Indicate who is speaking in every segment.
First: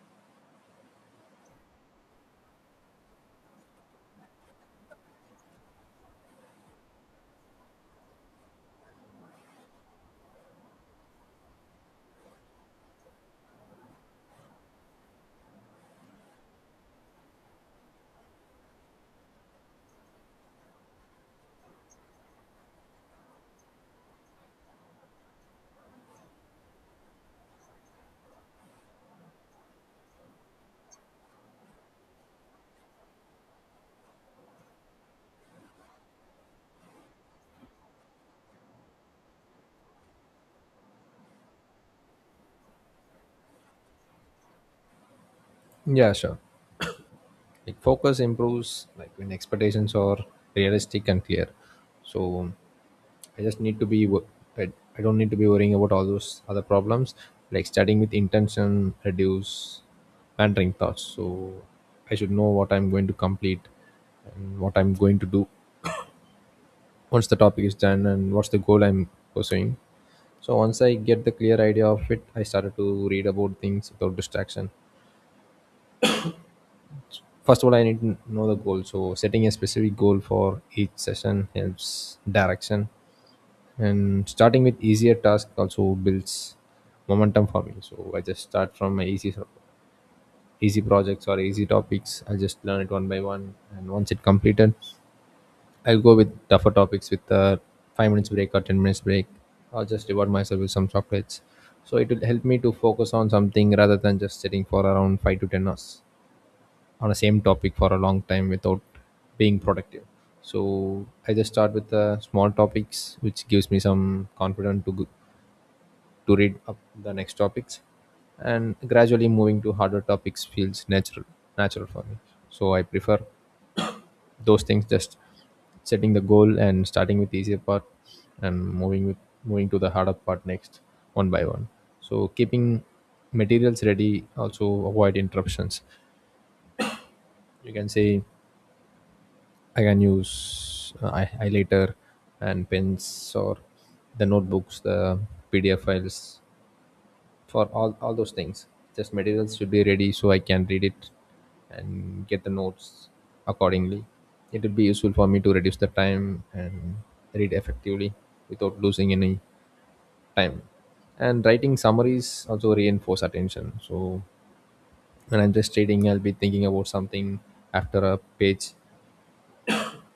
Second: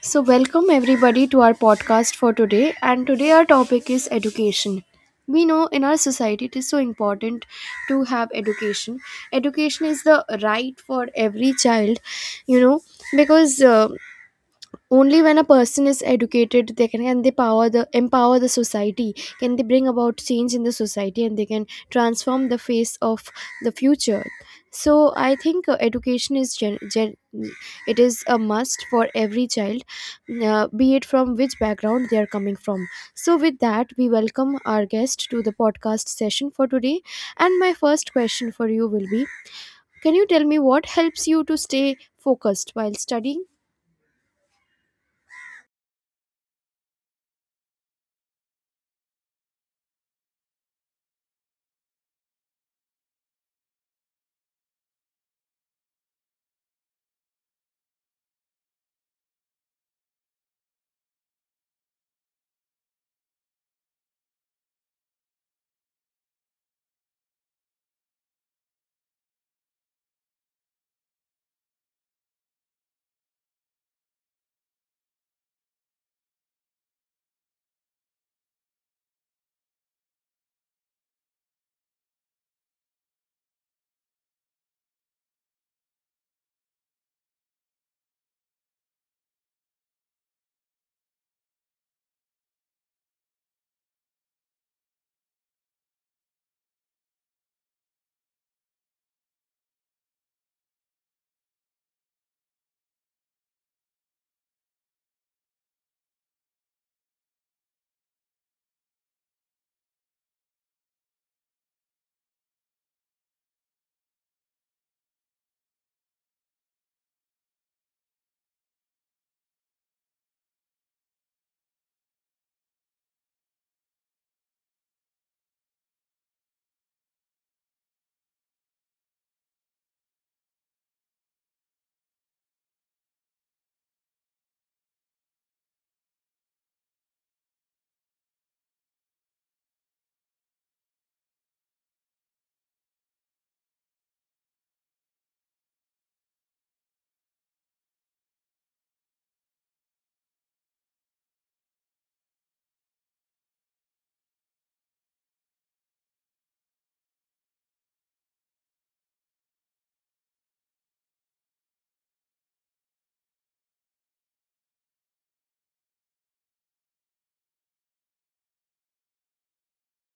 Speaker 1: So, welcome everybody to our podcast for today. And today, our topic is education. We know in our society it is so important to have education. Education is the right for every child, you know, because only when a person is educated, they can they power the empower the society, can they bring about change in the society, and they can transform the face of the future. So I think education is gen- gen- it is a must for every child, be it from which background they are coming from. So with that, we welcome our guest to the podcast session for today, and my first question for you will be, can you tell me what helps you to stay focused while studying?
Speaker 2: Yeah, sure. Like focus improves like when expectations are realistic and clear. So I just need to be wo- I, I don't need to be worrying about all those other problems like starting with intention, reduce wandering thoughts. So I should know what I'm going to complete and what I'm going to do once the topic is done and what's the goal I'm pursuing. So once I get the clear idea of it, I started to read about things without distraction. First of all, I need to know the goal, so setting a specific goal for each session helps direction. And starting with easier task also builds momentum for me, so I just start from my easy projects or easy topics. I just learn it one by one, and once it completed, I'll go with tougher topics with a 5 minutes break or 10 minutes break. I'll just reward myself with some chocolates, so it will help me to focus on something rather than just sitting for around 5 to 10 hours on the same topic for a long time without being productive. So I just start with the small topics, which gives me some confidence to to read up the next topics, and gradually moving to harder topics feels natural for me. So I prefer those things, just setting the goal and starting with the easier part and moving to the harder part next one by one. So keeping materials ready also avoid interruptions, you can say. I can use highlighter and pens or the notebooks, the PDF files for all those things. Just materials should be ready so I can read it and get the notes accordingly. It will be useful for me to reduce the time and read effectively without losing any time. And writing summaries also reinforce attention. So when I'm just reading, I'll be thinking about something after a page,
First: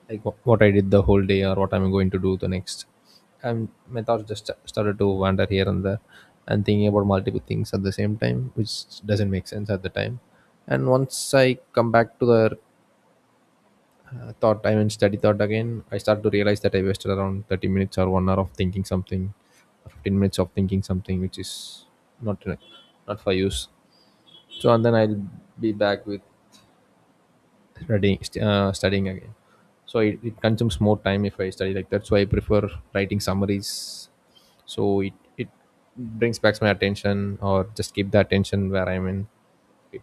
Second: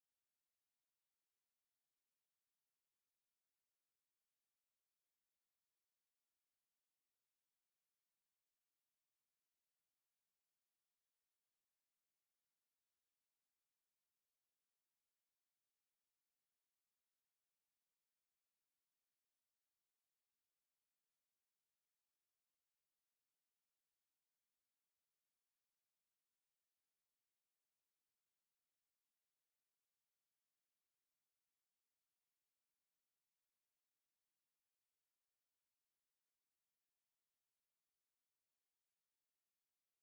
Speaker 2: like what I did the whole day or what I'm going to do the next. And my thoughts just started to wander here and there and thinking about multiple things at the same time, which doesn't make sense at the time. And once I come back to the thought, I mean, study thought again, I start to realize that I wasted around 30 minutes or 1 hour of thinking something, or 15 minutes of thinking something, which is not, not for use. So, and then I'll be back with studying again, so it consumes more time if I study like That's why I prefer writing summaries, so it brings back my attention or just keep the attention where I'm in. It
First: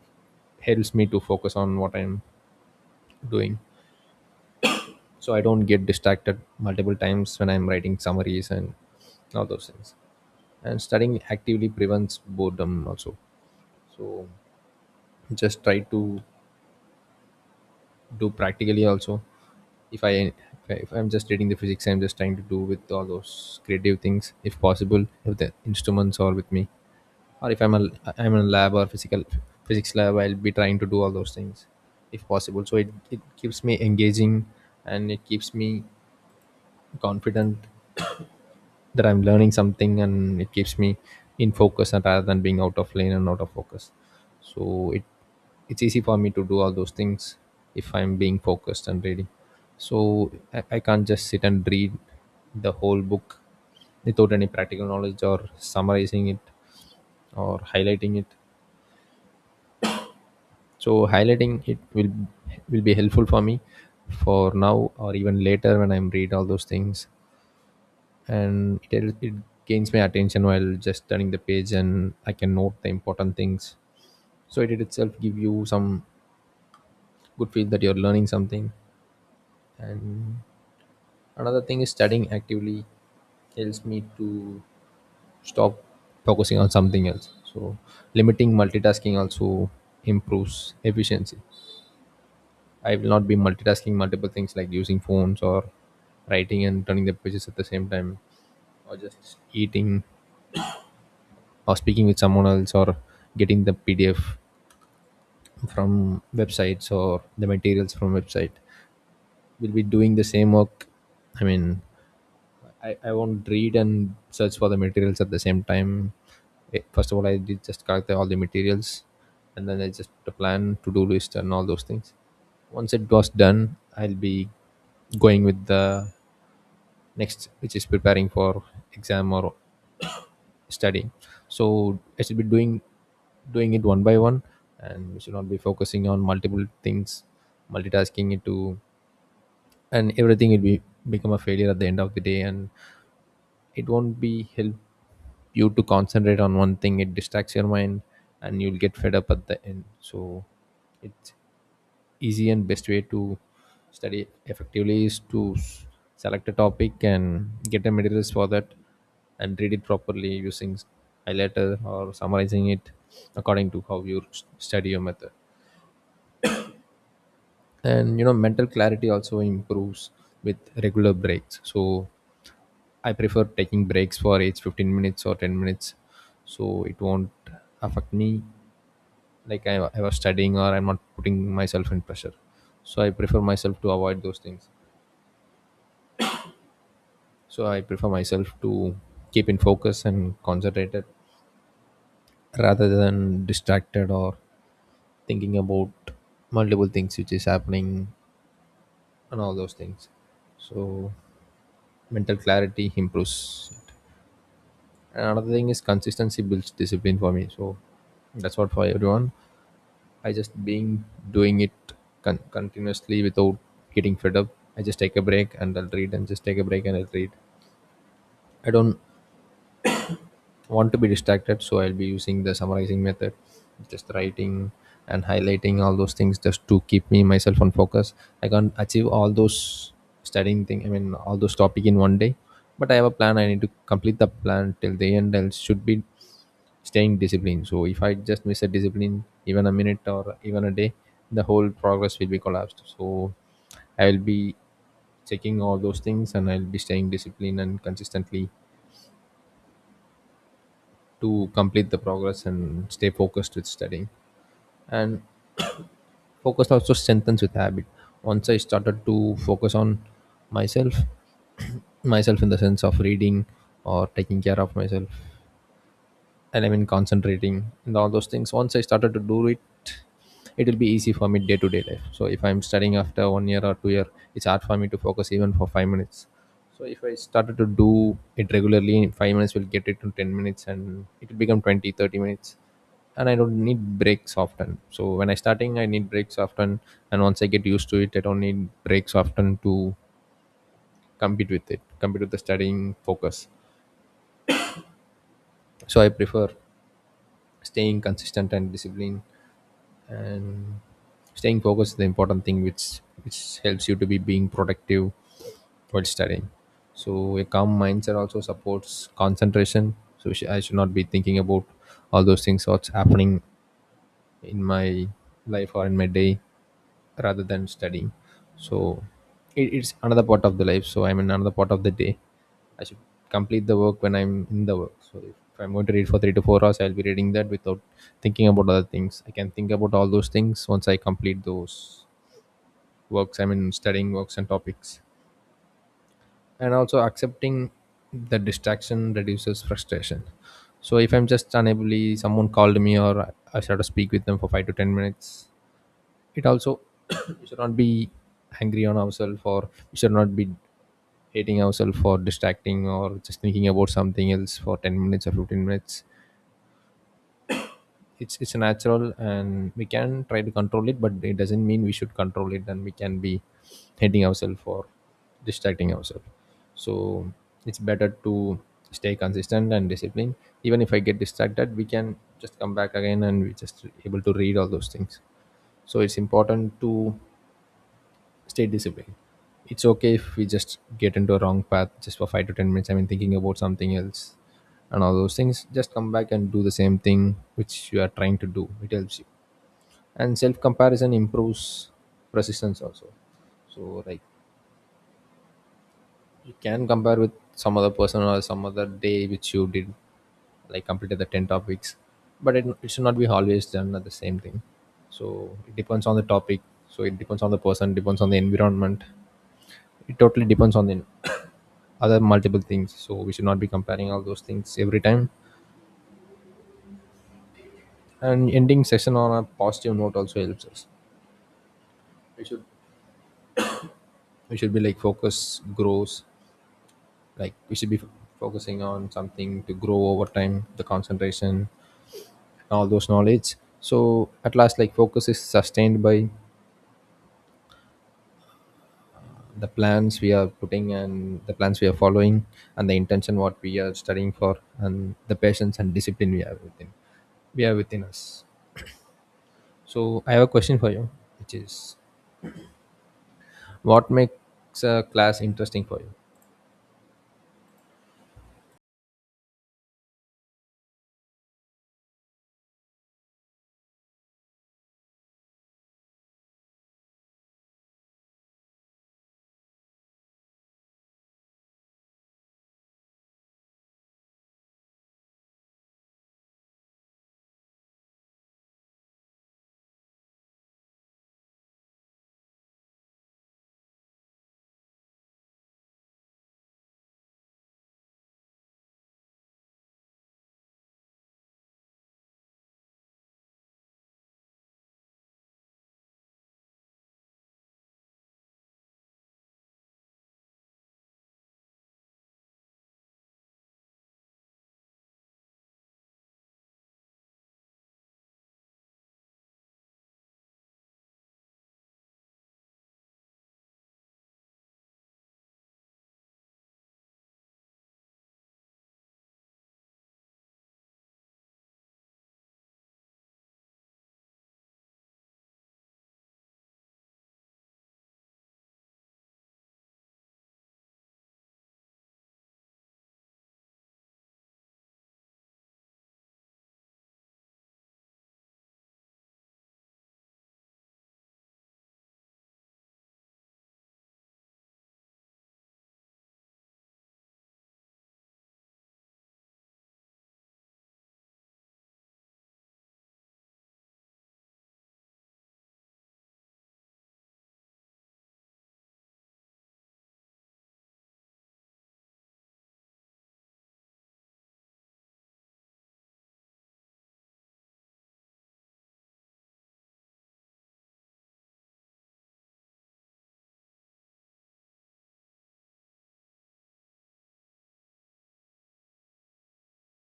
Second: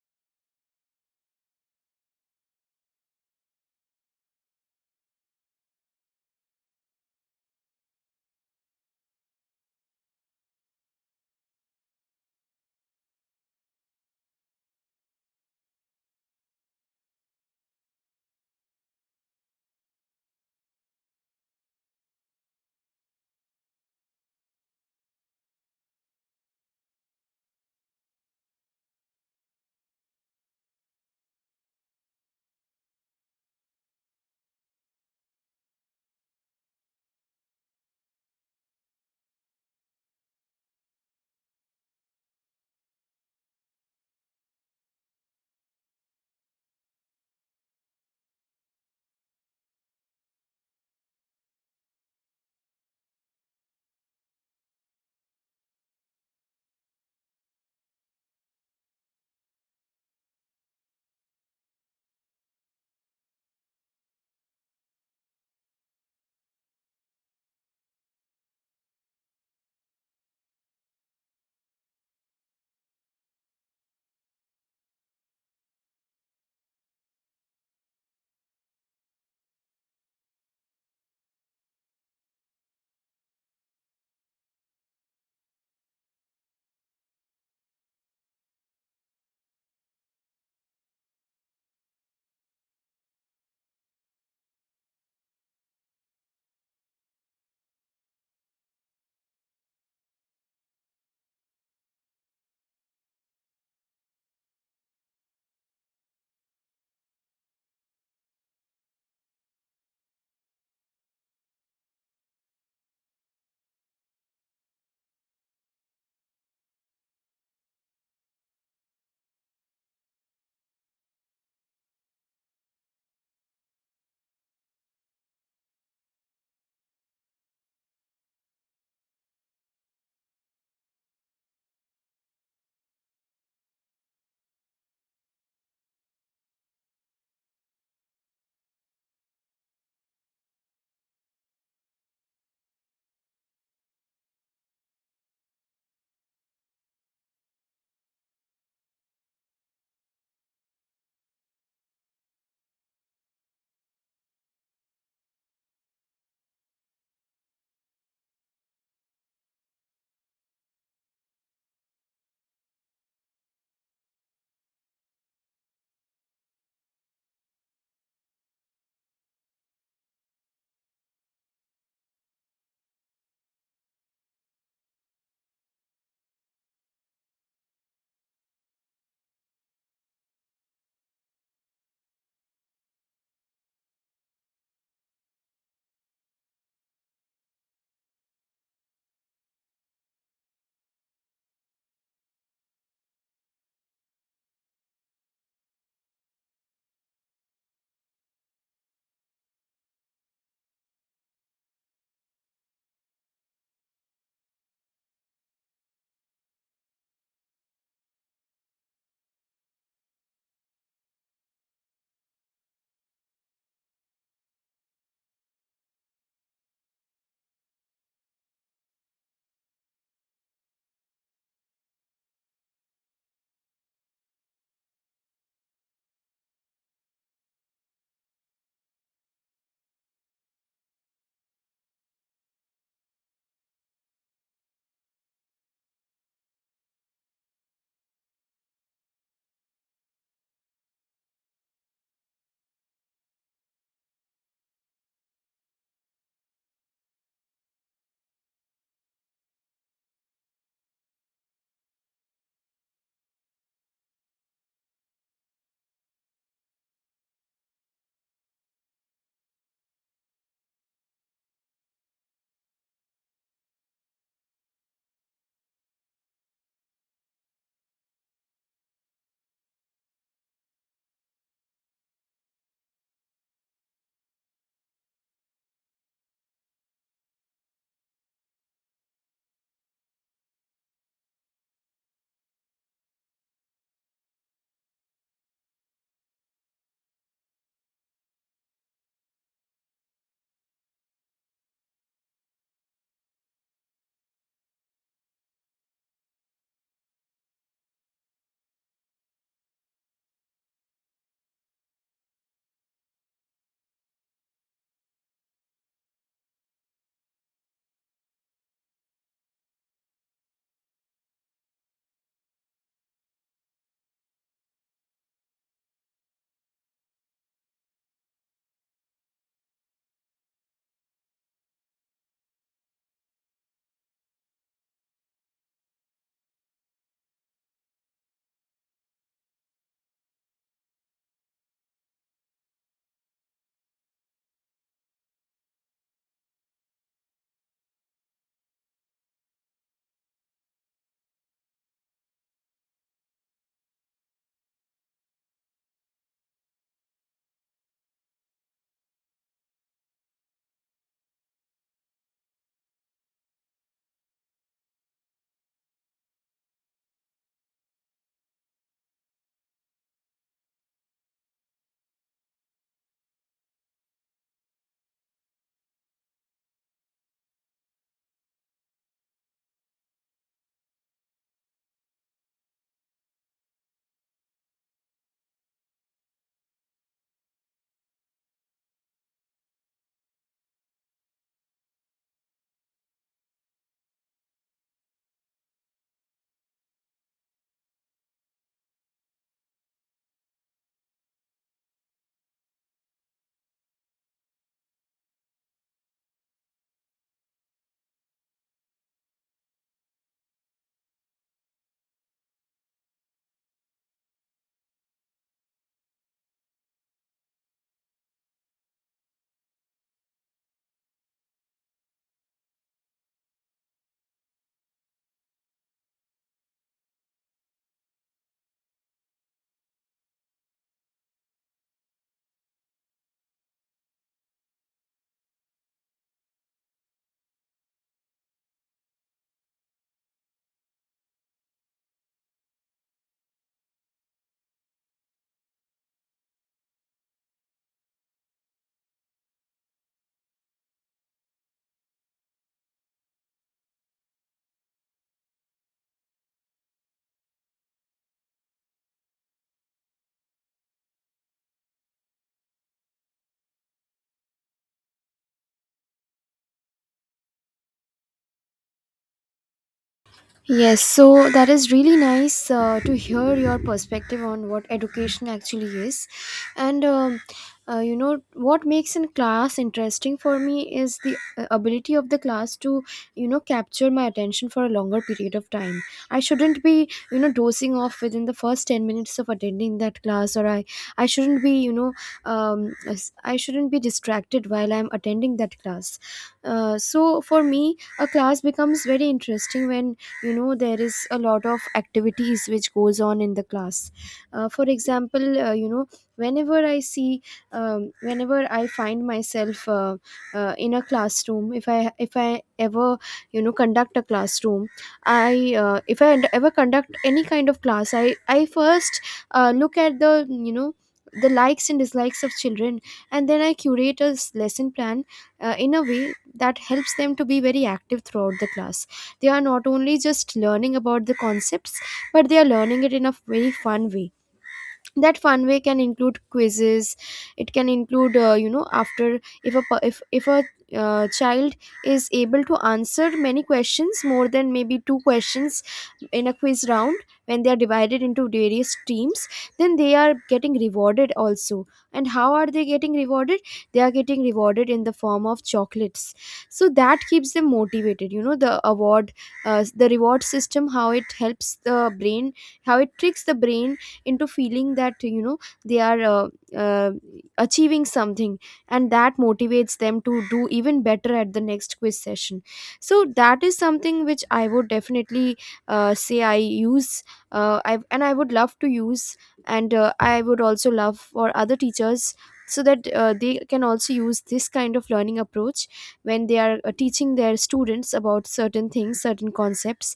Speaker 2: helps me to focus on what I'm doing, so I don't get distracted multiple times when I'm writing summaries and all those things. And studying actively prevents boredom also, so just try to do practically also. If i if I- if I'm just reading the physics, I'm just trying to do with all those creative things if possible, if the instruments are with me. Or if I'm a I'm in a lab or physical physics lab, I'll be trying to do all those things if possible. So it keeps me engaging, and it keeps me confident that I'm learning something, and it keeps me in focus, and rather than being out of lane and out of focus. So it's easy for me to do all those things if I'm being focused and reading. So I can't just sit and read the whole book without any practical knowledge or summarizing it or highlighting it. So highlighting it will be helpful for me for now or even later when I'm read all those things. And it gains my attention while just turning the page, and I can note the important things. So it itself give you some good feel that you're learning something. And another thing is studying actively helps me to stop focusing on something else, so limiting multitasking also improves efficiency. I will not be multitasking multiple things, like using phones or writing and turning the pages at the same time, or just eating, or speaking with someone else, or getting the PDF from websites or the materials from website. We'll be doing the same work. I mean, I won't read and search for the materials at the same time. First of all, I did just collect all the materials, and then I just put a plan to do list and all those things. Once it was done, I'll be going with the next, which is preparing for exam or studying. So I should be doing it one by one, and we should not be focusing on multiple things, multitasking it to, and everything will be become a failure at the end of the day, and it won't be help you to concentrate on one thing. It distracts your mind, and you'll get fed up at the end. So it easy and best way to study effectively is to select a topic and get the materials for that and read it properly using highlighter or summarizing it according to how you study your method. And you know mental clarity also improves with regular breaks. So I prefer taking breaks for each 15 minutes or 10 minutes, so it won't affect me like I was studying, or I'm not putting myself in pressure. So I prefer myself to avoid those things. So I prefer myself to keep in focus and concentrated rather than distracted or thinking about multiple things which is happening and all those things. So mental clarity improves it. And another thing is consistency builds discipline for me, so that's what for everyone. I just being doing it continuously without getting fed up. I just take a break and I'll read, and just take a break and I'll read. I don't want to be distracted, so I'll be using the summarizing method, just writing and highlighting all those things just to keep me myself on focus. I can't achieve all those studying thing, I mean all those topic in one day, but I have a plan. I need to complete the plan till the end. I should be staying disciplined. So if I just miss a discipline even a minute or even a day, the whole progress will be collapsed. So I will be checking all those things, and I'll be staying disciplined and consistently to complete the progress and stay focused with studying. And focus also strengthens with habit. Once I started to focus on myself, myself in the sense of reading or taking care of myself, and I mean concentrating and all those things. Once I started to do it, it will be easy for me day to day life. So if I'm studying after 1 year or 2 year, it's hard for me to focus even for 5 minutes. So if I started to do it regularly, 5 minutes will get it to 10 minutes, and it will become 20, 30 minutes. And I don't need breaks often. So when I starting, I need breaks often, and once I get used to it, I don't need breaks often to compete with the studying focus. So I prefer staying consistent and disciplined, and staying focused is the important thing which helps you to be being productive while studying. So a calm mindset also supports concentration, so I should not be thinking about all those things what's happening in my life or in my day rather than studying. So it's another part of the life. So I'm in another part of the day. I should complete the work when I'm in the work. So if, I'm going to read for 3 to 4 hours, I'll be reading that without thinking about other things. I can think about all those things once I complete those works. I mean, studying works and topics. And also accepting the distraction reduces frustration. So if I'm just unably, someone called me, or I started to speak with them for 5 to 10 minutes, it also we should not be angry on ourselves, or we should not be hating ourselves for distracting or just thinking about something else for 10 minutes or 15 minutes. It's natural, and we can try to control it, but it doesn't mean we should control it, and we can be hating ourselves for distracting ourselves. So it's better to stay consistent and disciplined. Even if I get distracted, we can just come back again, and we just able to read all those things. So it's important to stay disciplined. It's okay if we just get into a wrong path just for 5 to 10 minutes. I mean, thinking about something else and all those things. Just come back and do the same thing which you are trying to do. It helps you. And self comparison improves persistence also. So like you can compare with some other person or some other day which you did like completed the 10 topics, but it should not be always done at the same thing. So it depends on the topic. So it depends on the person, depends on the environment. It totally depends on the other multiple things, so we should not be comparing all those things every time. And ending session on a positive note also helps us. We should we should be like focus grows, like we should be f- focusing on something to grow over time, the concentration, all those knowledge. So at last, like, focus is sustained by the plans we are putting and the plans we are following, and the intention what we are studying for, and the patience and discipline we have within, we are within us. So I have a question for you, which is, what makes a class interesting for you?
Speaker 1: Yes, so that is really nice to hear your perspective on what education actually is. And what makes in class interesting for me is the ability of the class to, capture my attention for a longer period of time. I shouldn't be, dozing off within the first 10 minutes of attending that class, or I shouldn't be, you know, as- I shouldn't be distracted while I'm attending that class. So for me, a class becomes very interesting when, you know, there is a lot of activities which goes on in the class, for example, whenever I see, whenever I find myself in a classroom. If I ever, conduct a classroom, I if I ever conduct any kind of class, I first look at, the you know, the likes and dislikes of children, and then I curate a lesson plan in a way that helps them to be very active throughout the class. They are not only just learning about the concepts, but they are learning it in a very fun way. That fun way can include quizzes. It can include, after, if a per- if a child is able to answer many questions, more than maybe two questions in a quiz round, when they are divided into various teams, then they are getting rewarded also. And how are they getting rewarded? They are getting rewarded in the form of chocolates. So that keeps them motivated, you know, the award, the reward system, how it helps the brain, how it tricks the brain into feeling that, you know, they are uh, achieving something, and that motivates them to do even better at the next quiz session. So that is something which I would definitely say I use, and I would love to use, and I would also love for other teachers, so that they can also use this kind of learning approach when they are teaching their students about certain things, certain concepts.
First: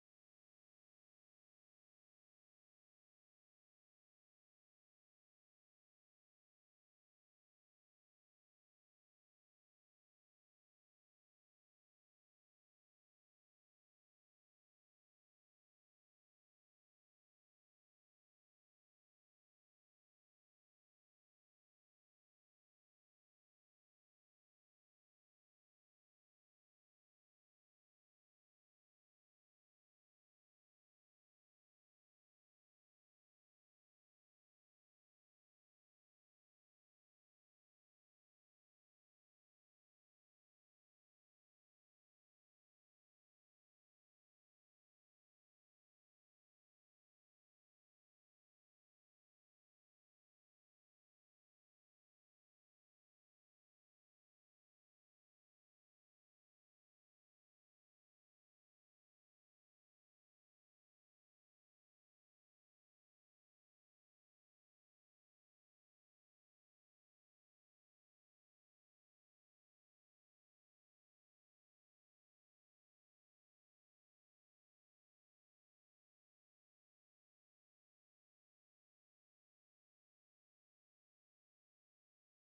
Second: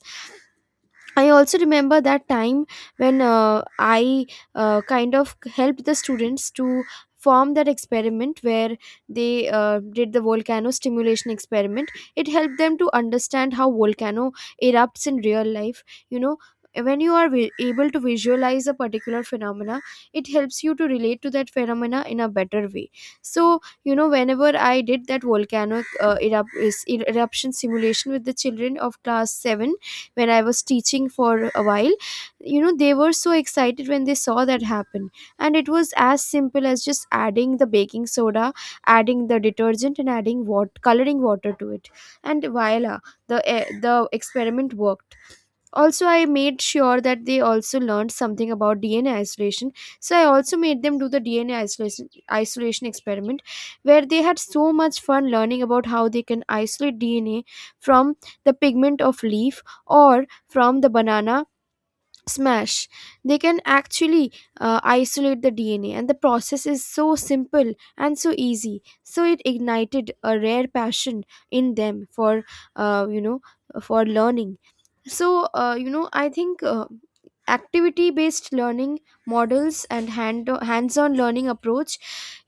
Speaker 1: I also remember that time when I kind of helped the students to form that experiment where they did the volcano stimulation experiment. It helped them to understand how volcano erupts in real life. You know, when you are able to visualize a particular phenomena, it helps you to relate to that phenomena in a better way. So, you know, whenever I did that volcanic eruption simulation with the children of class 7, when I was teaching for a while, you know, they were so excited when they saw that happen. And it was as simple as just adding the baking soda, adding the detergent, and adding what coloring water to it. And voila, the experiment worked. Also, I made sure that they also learned something about DNA isolation, so I also made them do the DNA isolation experiment, where they had so much fun learning about how they can isolate DNA from the pigment of leaf or from the banana smash. They can actually isolate the DNA, and the process is so simple and so easy, so it ignited a rare passion in them for, uh, you know for learning. So, I think activity based learning models and hands on learning approach,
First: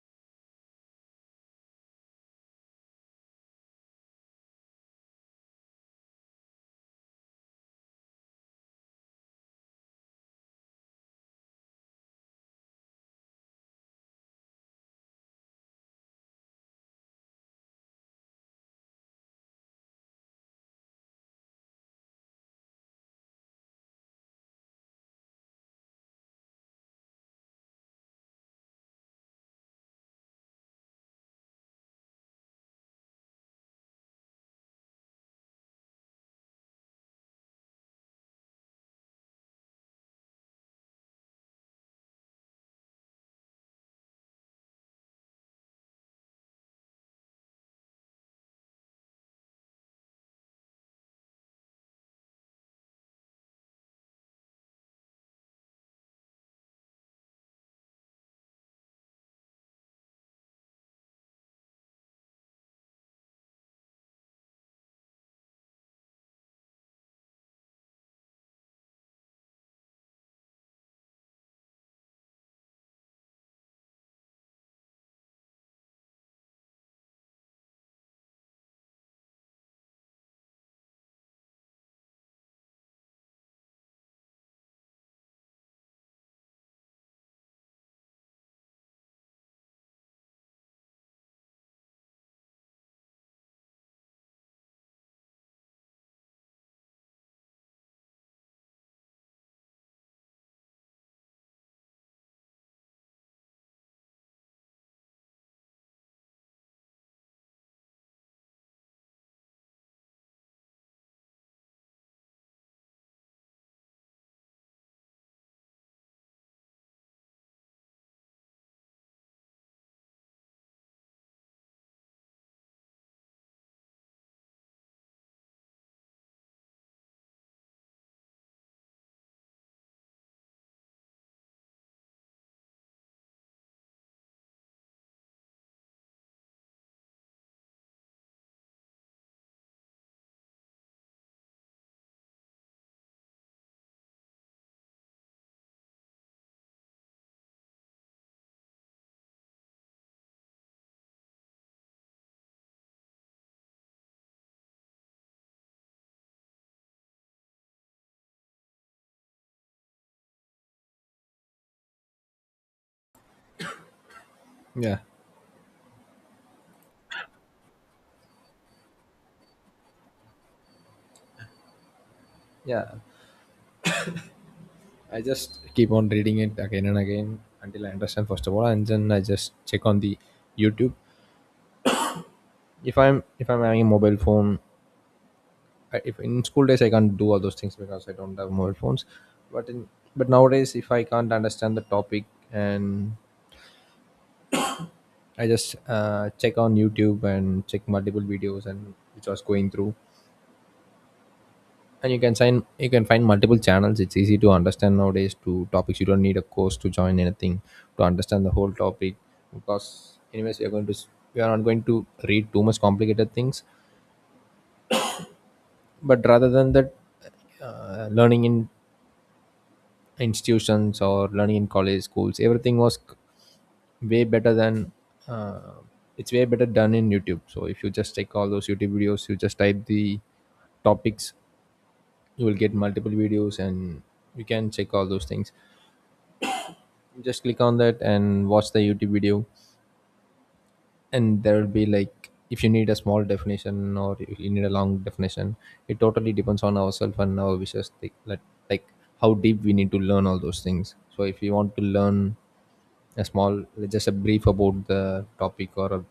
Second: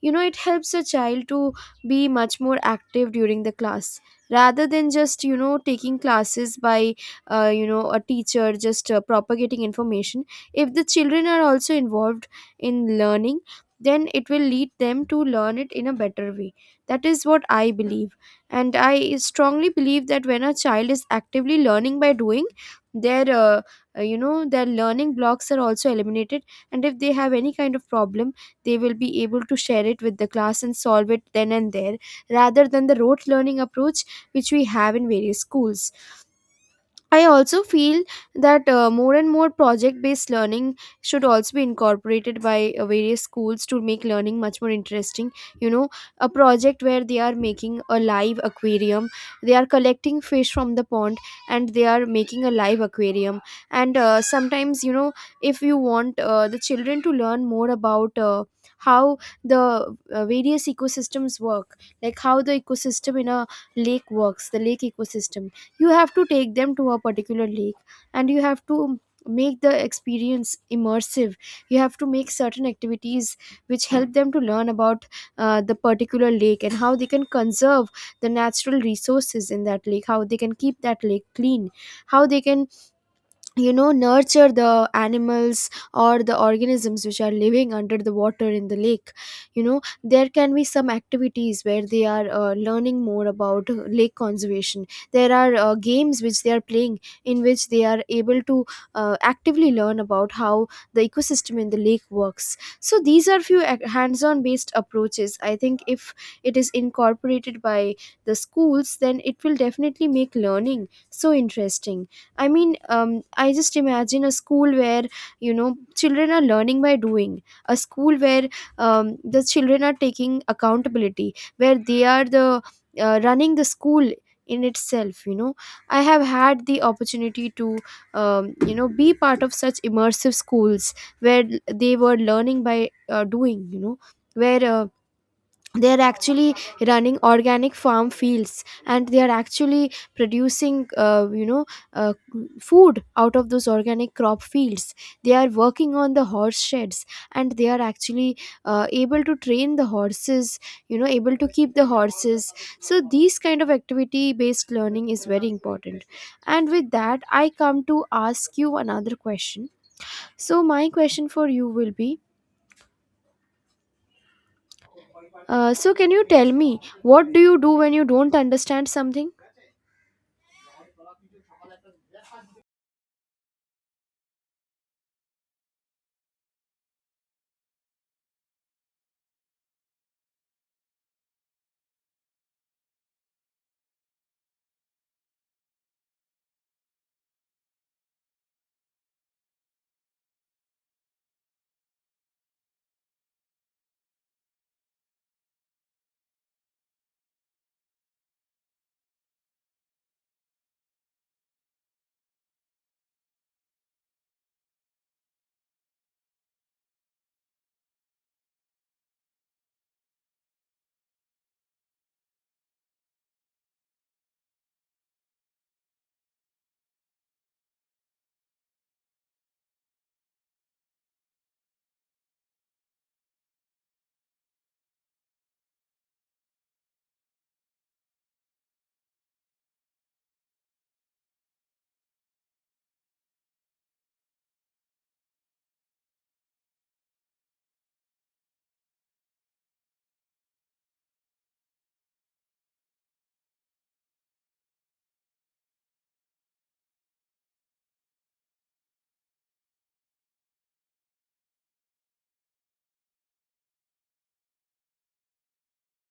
Speaker 1: you know, it helps a child to be much more active during the class rather than just, taking classes by, a teacher just propagating information. If the children are also involved in learning, then it will lead them to learn it in a better way. That is what I believe. And I strongly believe that when a child is actively learning by doing, their their learning blocks are also eliminated. And if they have any kind of problem, they will be able to share it with the class and solve it then and there, rather than the rote learning approach which we have in various schools. I also feel that more and more project based learning should also be incorporated by various schools to make learning much more interesting. You know, a project where they are making a live aquarium, they are collecting fish from the pond, and they are making a live aquarium. And sometimes, you know, if you want the children to learn more about how the various ecosystems work, like how the ecosystem in a lake works, the lake ecosystem, you have to take them to a particular lake, and you have to make the experience immersive. You have to make certain activities which help them to learn about the particular lake and how they can conserve the natural resources in that lake, how they can keep that lake clean, how they can, nurture the animals or the organisms which are living under the water in the lake. You know, there can be some activities where they are learning more about lake conservation. There are games which they are playing in which they are able to actively learn about how the ecosystem in the lake works. So these are few hands-on based approaches. I think if it is incorporated by the schools, then it will definitely make learning so interesting. I mean, I just imagine a school where, you know, children are learning by doing, a school where the children are taking accountability, where they are the running the school in itself. You know, I have had the opportunity to be part of such immersive schools where they were learning by doing, you know, where they are actually running organic farm fields, and they are actually producing, uh, food out of those organic crop fields. They are working on the horse sheds, and they are actually able to train the horses, you know, able to keep the horses. So these kind of activity based learning is very important. And with that, I come to ask you another question. So my question for you will be,
Speaker 2: Yeah,
Speaker 1: So, can you tell me what do you do when you don't understand something?
Speaker 2: yeah. I just keep on reading it again and again until I understand, first of all, and then I just check on the YouTube. If I'm having a mobile phone, I, if in school days I can't do all those things because I don't have mobile phones. But in but nowadays, if I can't understand the topic, and I just check on YouTube and check multiple videos and which I was going through, and you can find multiple channels. It's easy to understand nowadays to topics. You don't need a course to join anything to understand the whole topic, because anyways we are not going to read too much complicated things. But rather than that, learning in institutions or learning in college schools everything was c- way better than uh, it's way better done in youtube. So if you just check all those youtube videos, you just type the topics, you will get multiple videos and you can check all those things. Just click on that and watch the youtube video. And there will be like, if you need a small definition or if you need a long definition, it totally depends on ourselves and our wishes, like how deep we need to learn all those things. So if you want to learn a small, just a brief about the topic or a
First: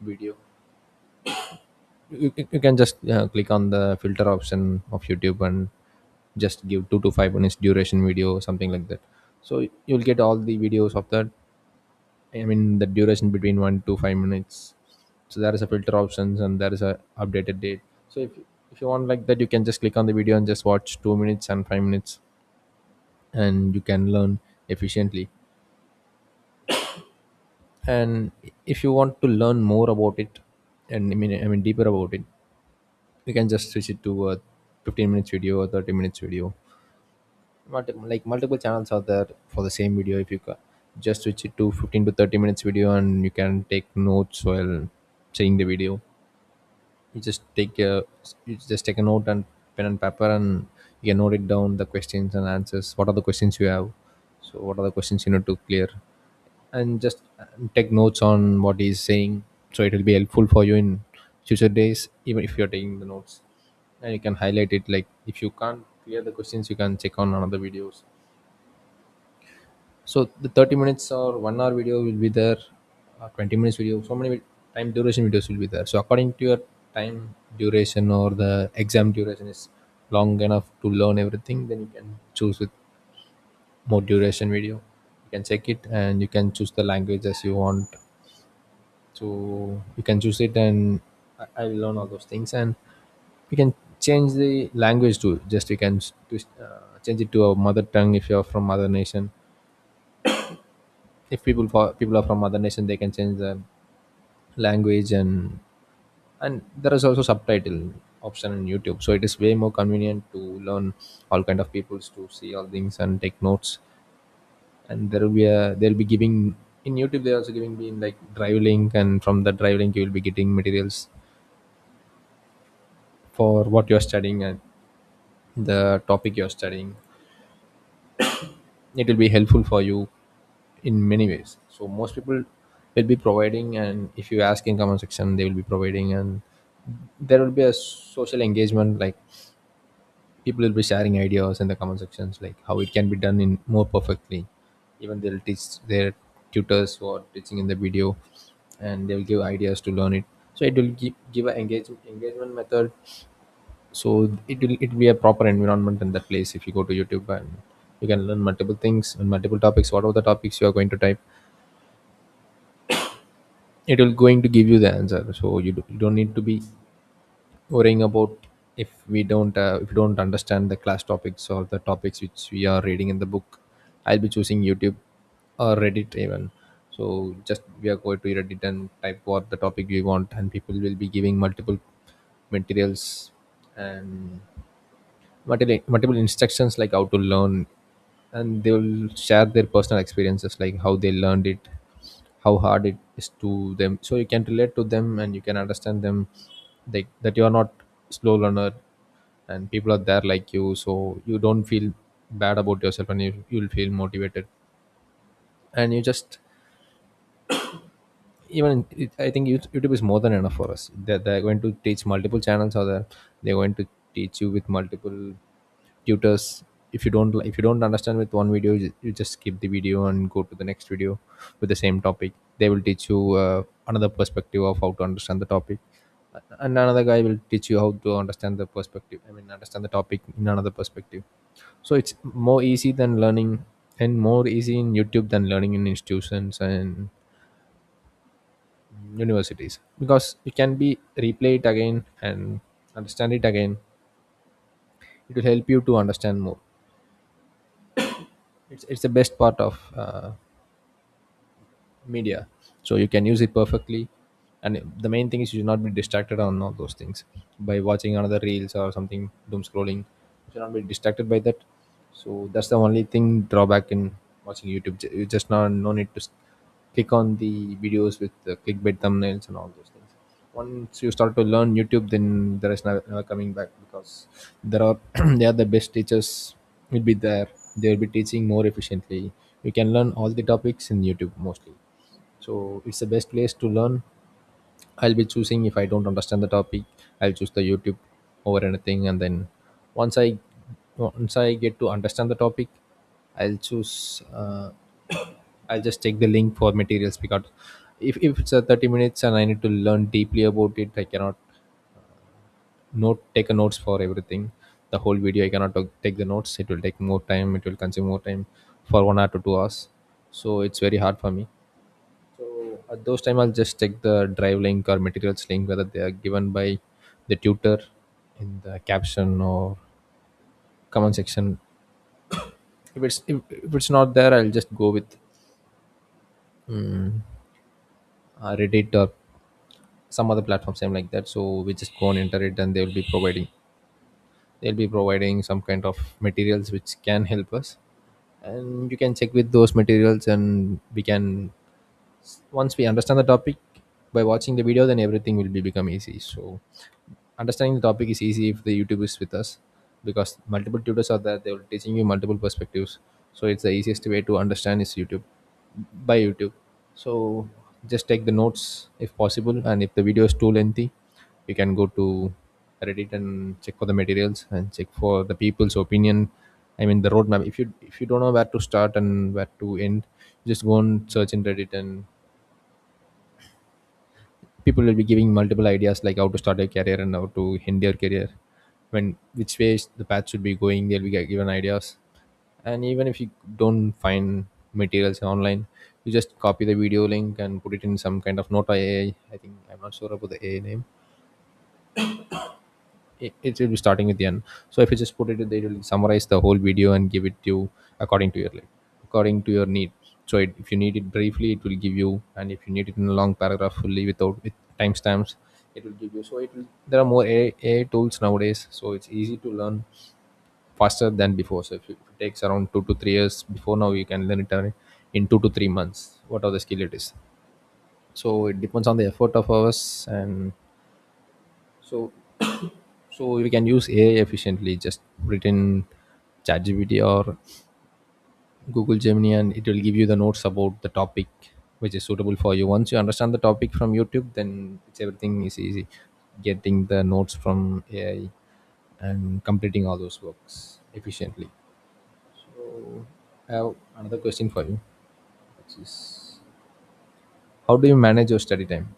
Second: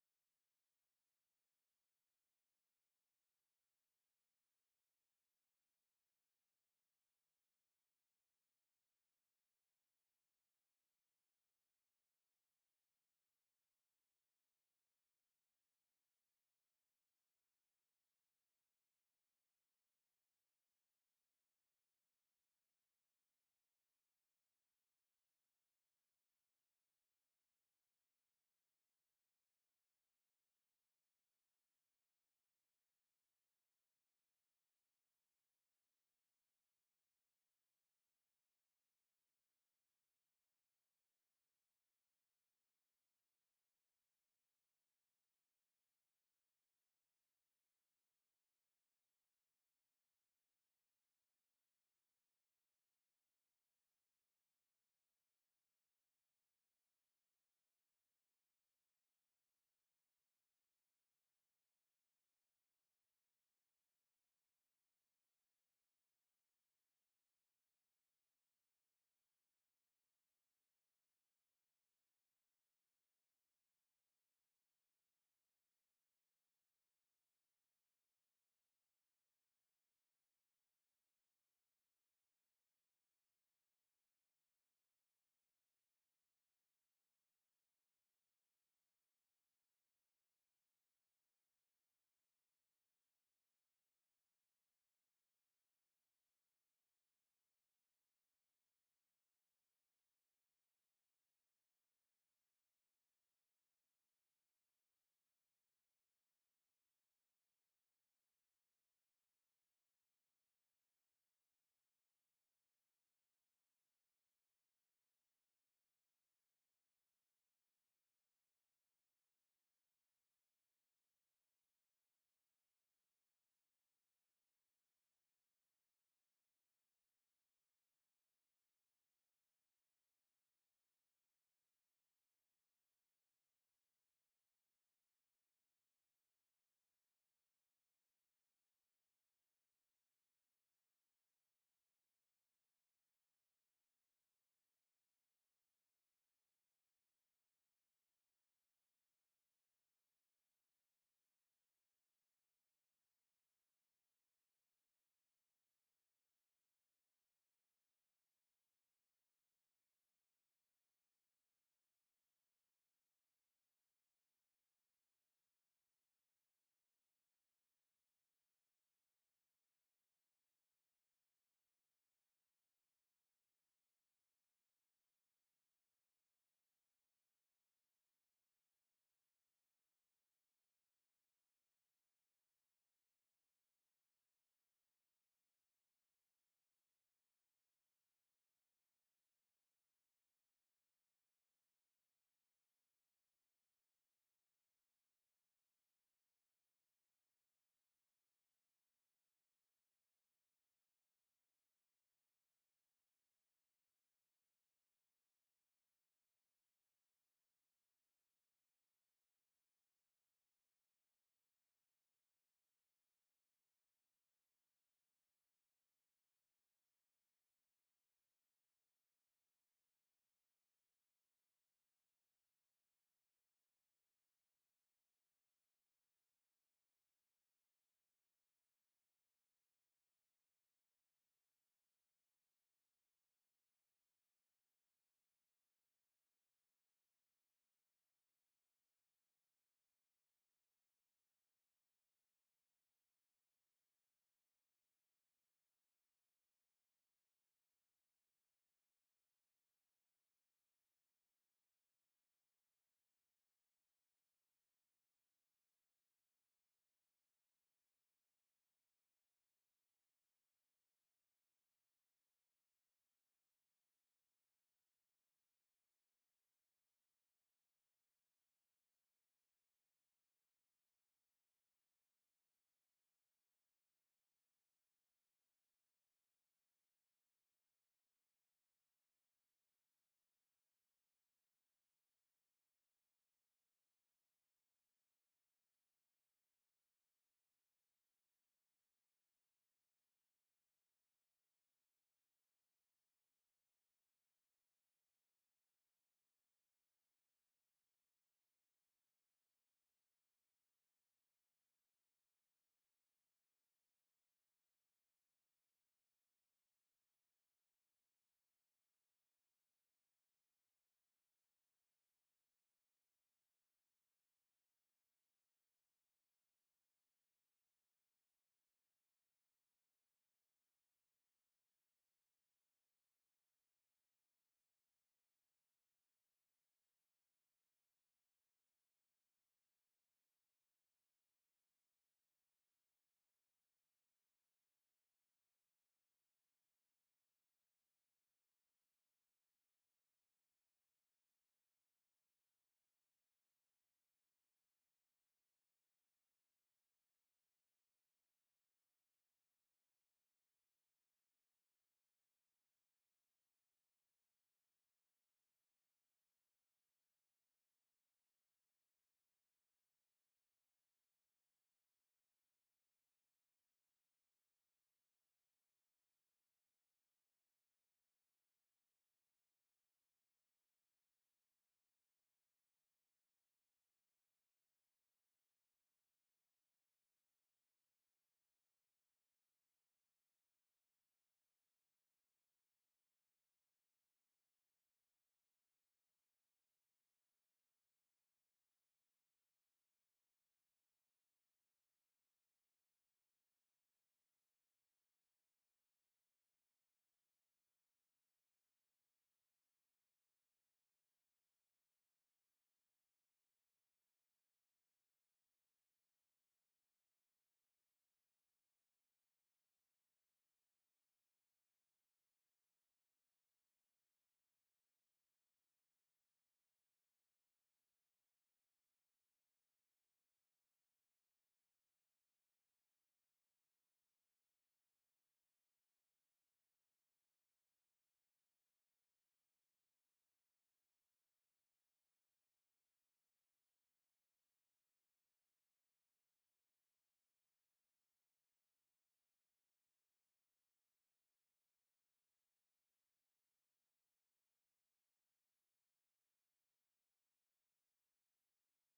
Speaker 2: video, you can just click on the filter option of youtube and just give 2 to 5 minutes duration video or something like that, so you'll get all the videos of that. I mean, the duration between 1 to 5 minutes. So there is a filter options and there is a updated date. So if you want like that, you can just click on the video and just watch 2 minutes and 5 minutes, and you can learn efficiently. And if you want to learn more about it, and I mean deeper about it, you can just switch it to a 15 minutes video or 30 minutes video. Like multiple channels are there for the same video. If you ca- Just switch it to 15 to 30 minutes video, and you can take notes while seeing the video. you just take a you just take a note and pen and paper, and you can note it down, the questions and answers, what are the questions you have, so what are the questions you need to clear. And just take notes on what he's saying. So it will be helpful for you in future days, even if you're taking the notes. And you can highlight it, like if you can't clear the questions, you can check on another videos. So the 30 minutes or 1 hour video will be there, 20 minutes video, so many time duration videos will be there. So according to your time duration, or the exam duration is long enough to learn everything, then you can choose with more duration video. You can check it and you can choose the language as you want. So you can choose it and I will learn all those things. And you can change the language too. Just you can change it to a mother tongue if you're from other nation. If people fo- people are from other nation, they can change the language. And there is also subtitle option in youtube, so it is way more convenient to learn. All kind of peoples to see all things and take notes. And there will be a They'll be giving, in youtube they're also giving me like drive link, and from the drive link you will be getting materials for what you're studying and the topic you're studying. It will be helpful for you in many ways. So most people will be providing, and if you ask in comment section, they will be providing. And there will be a social engagement, like people will be sharing ideas in the comment sections, like how it can be done in more perfectly. Even they'll teach their tutors who are teaching in the video, and they'll give ideas to learn it. So it will give an engagement method. It will be a proper environment in that place. If you go to youtube, and you can learn multiple things and multiple topics, whatever the topics you are going to type, it will going to give you the answer. So you don't need to be worrying about, if you don't understand the class topics or the topics which we are reading in the book, I'll be choosing youtube or reddit even. So just we are going to reddit and type what the topic we want, and people will be giving multiple materials and multiple instructions like how to learn. And they will share their personal experiences like how they learned it, how hard it is to them, so you can relate to them and you can understand them. Like that, you are not slow learner and people are there like you, so you don't feel bad about yourself, and you'll feel motivated. And you just even it, I think YouTube is more than enough for us. They're going to teach multiple channels, or they're going to teach you with multiple tutors. If you don't understand with one video, you just skip the video and go to the next video with the same topic. They will teach you another perspective of how to understand the topic, and another guy will teach you how to understand the perspective. I mean, understand the topic in another perspective. So it's more easy than learning, and more easy in YouTube than learning in institutions and universities, because you can be replay it again and understand it again. It will help you to understand more. It's the best part of media, so you can use it perfectly. And the main thing is you should not be distracted on all those things by watching another reels or something, doom scrolling. You should not be distracted by that. So that's the only thing drawback in watching youtube. Ju- you just not no need to s- click on the videos with the clickbait thumbnails and all those things. Once you start to learn youtube, then there is never coming back, because there are they are the best teachers will be there. They will be teaching more efficiently. You can learn all the topics in youtube mostly. So it's the best place to learn. I'll be choosing, if I don't understand the topic, I'll choose the youtube over anything. And then once i once I get to understand the topic, I'll choose I'll just take the link for materials because if it's a 30 minutes and I need to learn deeply about it, I cannot note take a notes for everything, the whole video. I cannot ta- take the notes. It will take more time, it will consume more time, for 1 hour to 2 hours. So it's very hard for me. So at those time, I'll just check the drive link or materials link, whether they are given by the tutor in the caption or comment section. If it's not there, I'll just go with um, Reddit or some other platform, same like that. So we just go and enter it, and they'll be providing some kind of materials which can help us. And you can check with those materials, and we can once we understand the topic by watching the video, then everything will be become easy. So understanding the topic is easy if the youtube is with us, because multiple tutors are there, they will teaching you multiple perspectives. So it's the easiest way to understand is youtube, by youtube. So just take the notes if possible, and if the video is too lengthy, you can go to reddit and check for the materials and check for the people's opinion. I mean, the roadmap, if you don't know where to start and where to end, just go and search in reddit, and people will be giving multiple ideas like how to start a career and how to end your career, when which ways the path should be going, they'll be given ideas. And even if you don't find materials online, you just copy the video link and put it in some kind of nota ai, think. I'm not sure about the ai name. It will be starting with the end. So if you just put it in there, it will summarize the whole video and give it to you according to your, like, according to your need. So it, if you need it briefly, it will give you, and if you need it in a long paragraph fully without with timestamps, it will give you. So it will, there are more AI tools nowadays, so it's easy to learn faster than before. So if it takes around 2 to 3 years before, now you can learn it in 2 to 3 months, what are the skill it is. So it depends on the effort of ours. And so so we can use AI efficiently. Just put it in ChatGPT or Google Gemini, and it will give you the notes about the topic which is suitable for you. Once you understand the topic from YouTube, then it's everything is easy. Getting the notes from AI and completing all those works efficiently. So I have another question for you, which is, how do you manage your study time?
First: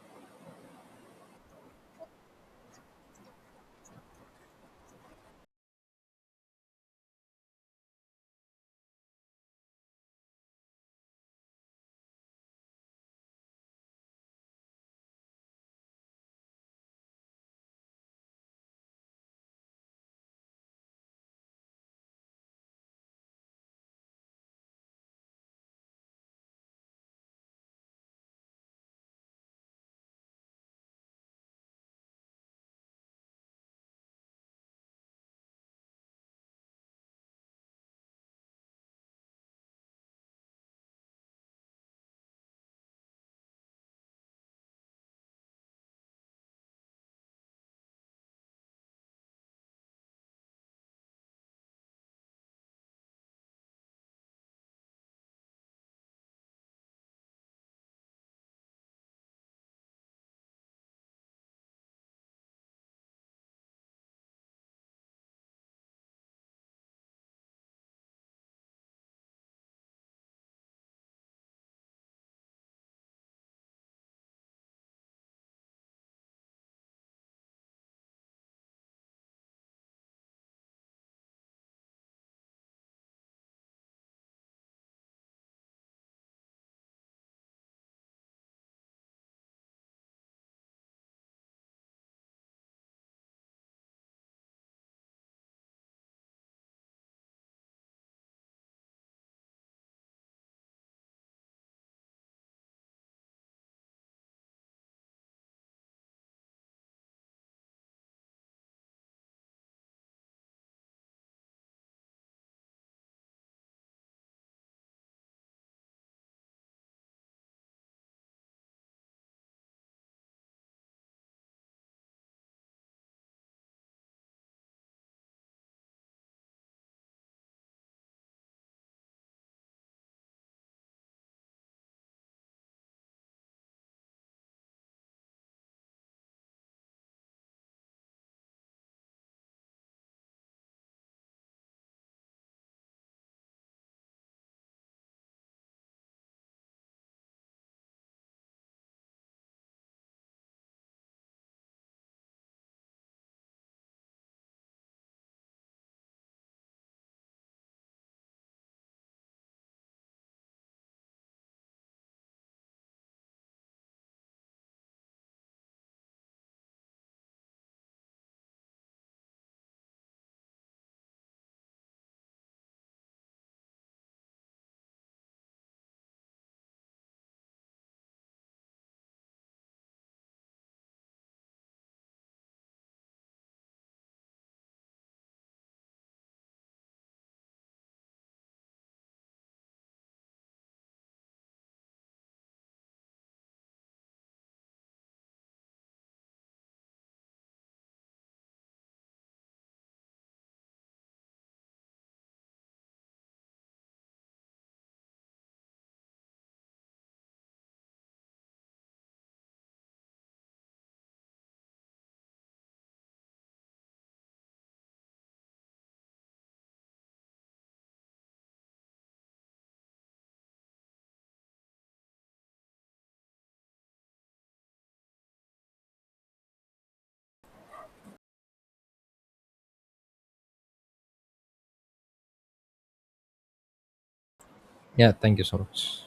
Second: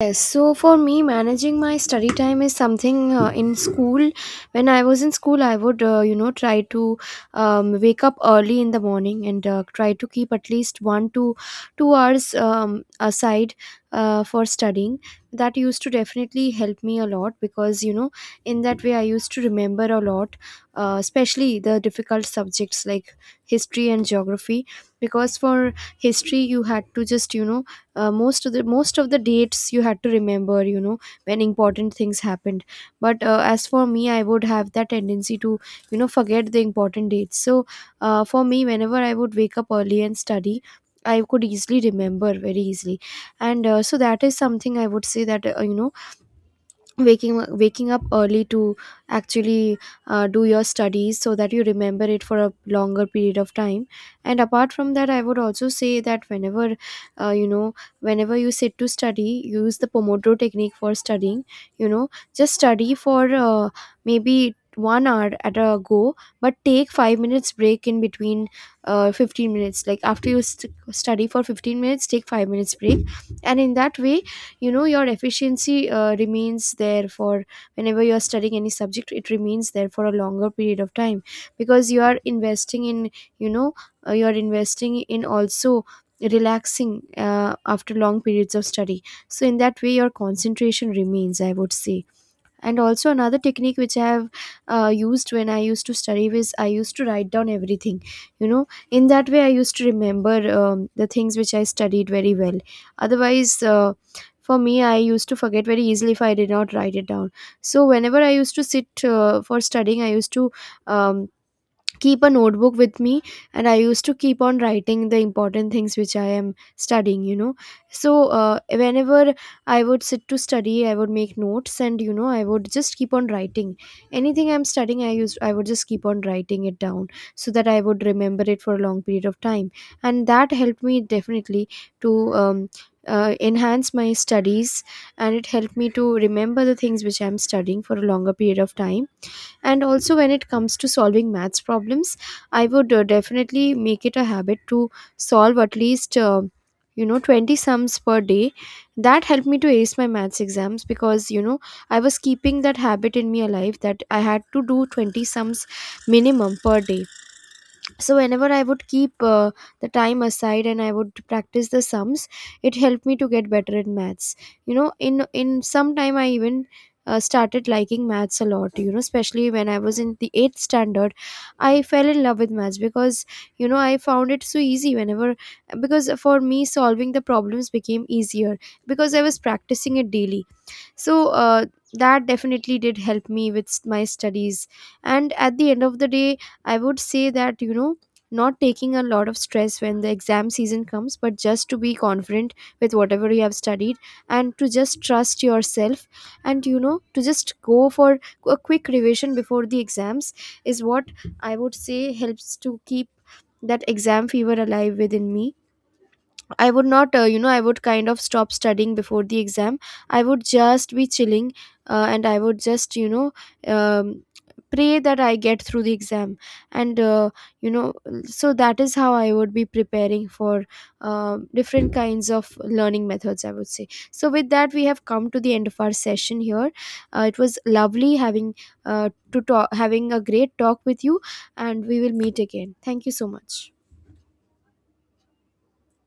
Speaker 1: Yes, so for me, managing my study time is something in school. When I was in school, I would, try to wake up early in the morning and try to keep at least 1 to 2 hours aside for studying. That used to definitely help me a lot because, you know, in that way I used to remember a lot, especially the difficult subjects like history and geography. Because for history, you had to just, most of the dates you had to remember, you know, when important things happened. But as for me, I would have that tendency to, forget the important dates. So for me, whenever I would wake up early and study, I could easily remember very easily. And so that is something I would say, that waking up early to actually do your studies so that you remember it for a longer period of time. And apart from that, I would also say that, whenever you sit to study, use the pomodoro technique for studying. You know, just study for maybe 1 hour at a go, but take 5 minutes break in between, 15 minutes, like after you study for 15 minutes, take 5 minutes break. And in that way, you know, your efficiency remains there. For whenever you are studying any subject, it remains there for a longer period of time, because you are investing in, you know you are investing in also relaxing after long periods of study. So in that way your concentration remains, I would say. And also another technique which I have used when I used to study was, I used to write down everything. You know, in that way I used to remember the things which I studied very well. Otherwise, for me, I used to forget very easily if I did not write it down. So whenever I used to sit for studying, I used to um, keep a notebook with me, and I used to keep on writing the important things which I am studying, you know. So whenever I would sit to study, I would make notes, and, you know, I would just keep on writing anything I'm studying. I would just keep on writing it down, so that I would remember it for a long period of time. And that helped me definitely to um, enhance my studies, and it helped me to remember the things which I'm studying for a longer period of time. And also when it comes to solving maths problems, I would definitely make it a habit to solve at least, 20 sums per day. That helped me to ace my maths exams, because, you know, I was keeping that habit in me alive, that I had to do 20 sums minimum per day. So whenever I would keep the time aside and I would practice the sums, it helped me to get better in maths. You know, in some time, I even started liking maths a lot, you know, especially when I was in the 8th standard. I fell in love with maths, because, you know, I found it so easy, whenever, because for me solving the problems became easier because I was practicing it daily. So that definitely did help me with my studies. And at the end of the day, I would say that, you know, not taking a lot of stress when the exam season comes, but just to be confident with whatever you have studied, and to just trust yourself, and, you know, to just go for a quick revision before the exams, is what I would say helps to keep that exam fever alive within me. I would not, I would kind of stop studying before the exam. I would just be chilling, and I would just, um, pray that I get through the exam. And, you know, so that is how I would be preparing for different kinds of learning methods, I would say. So, with that, we have come to the end of our session here. It was lovely having. To talk, having a great talk with you, and we will meet again. Thank you so much.
Speaker 2: Yeah, thank you so much.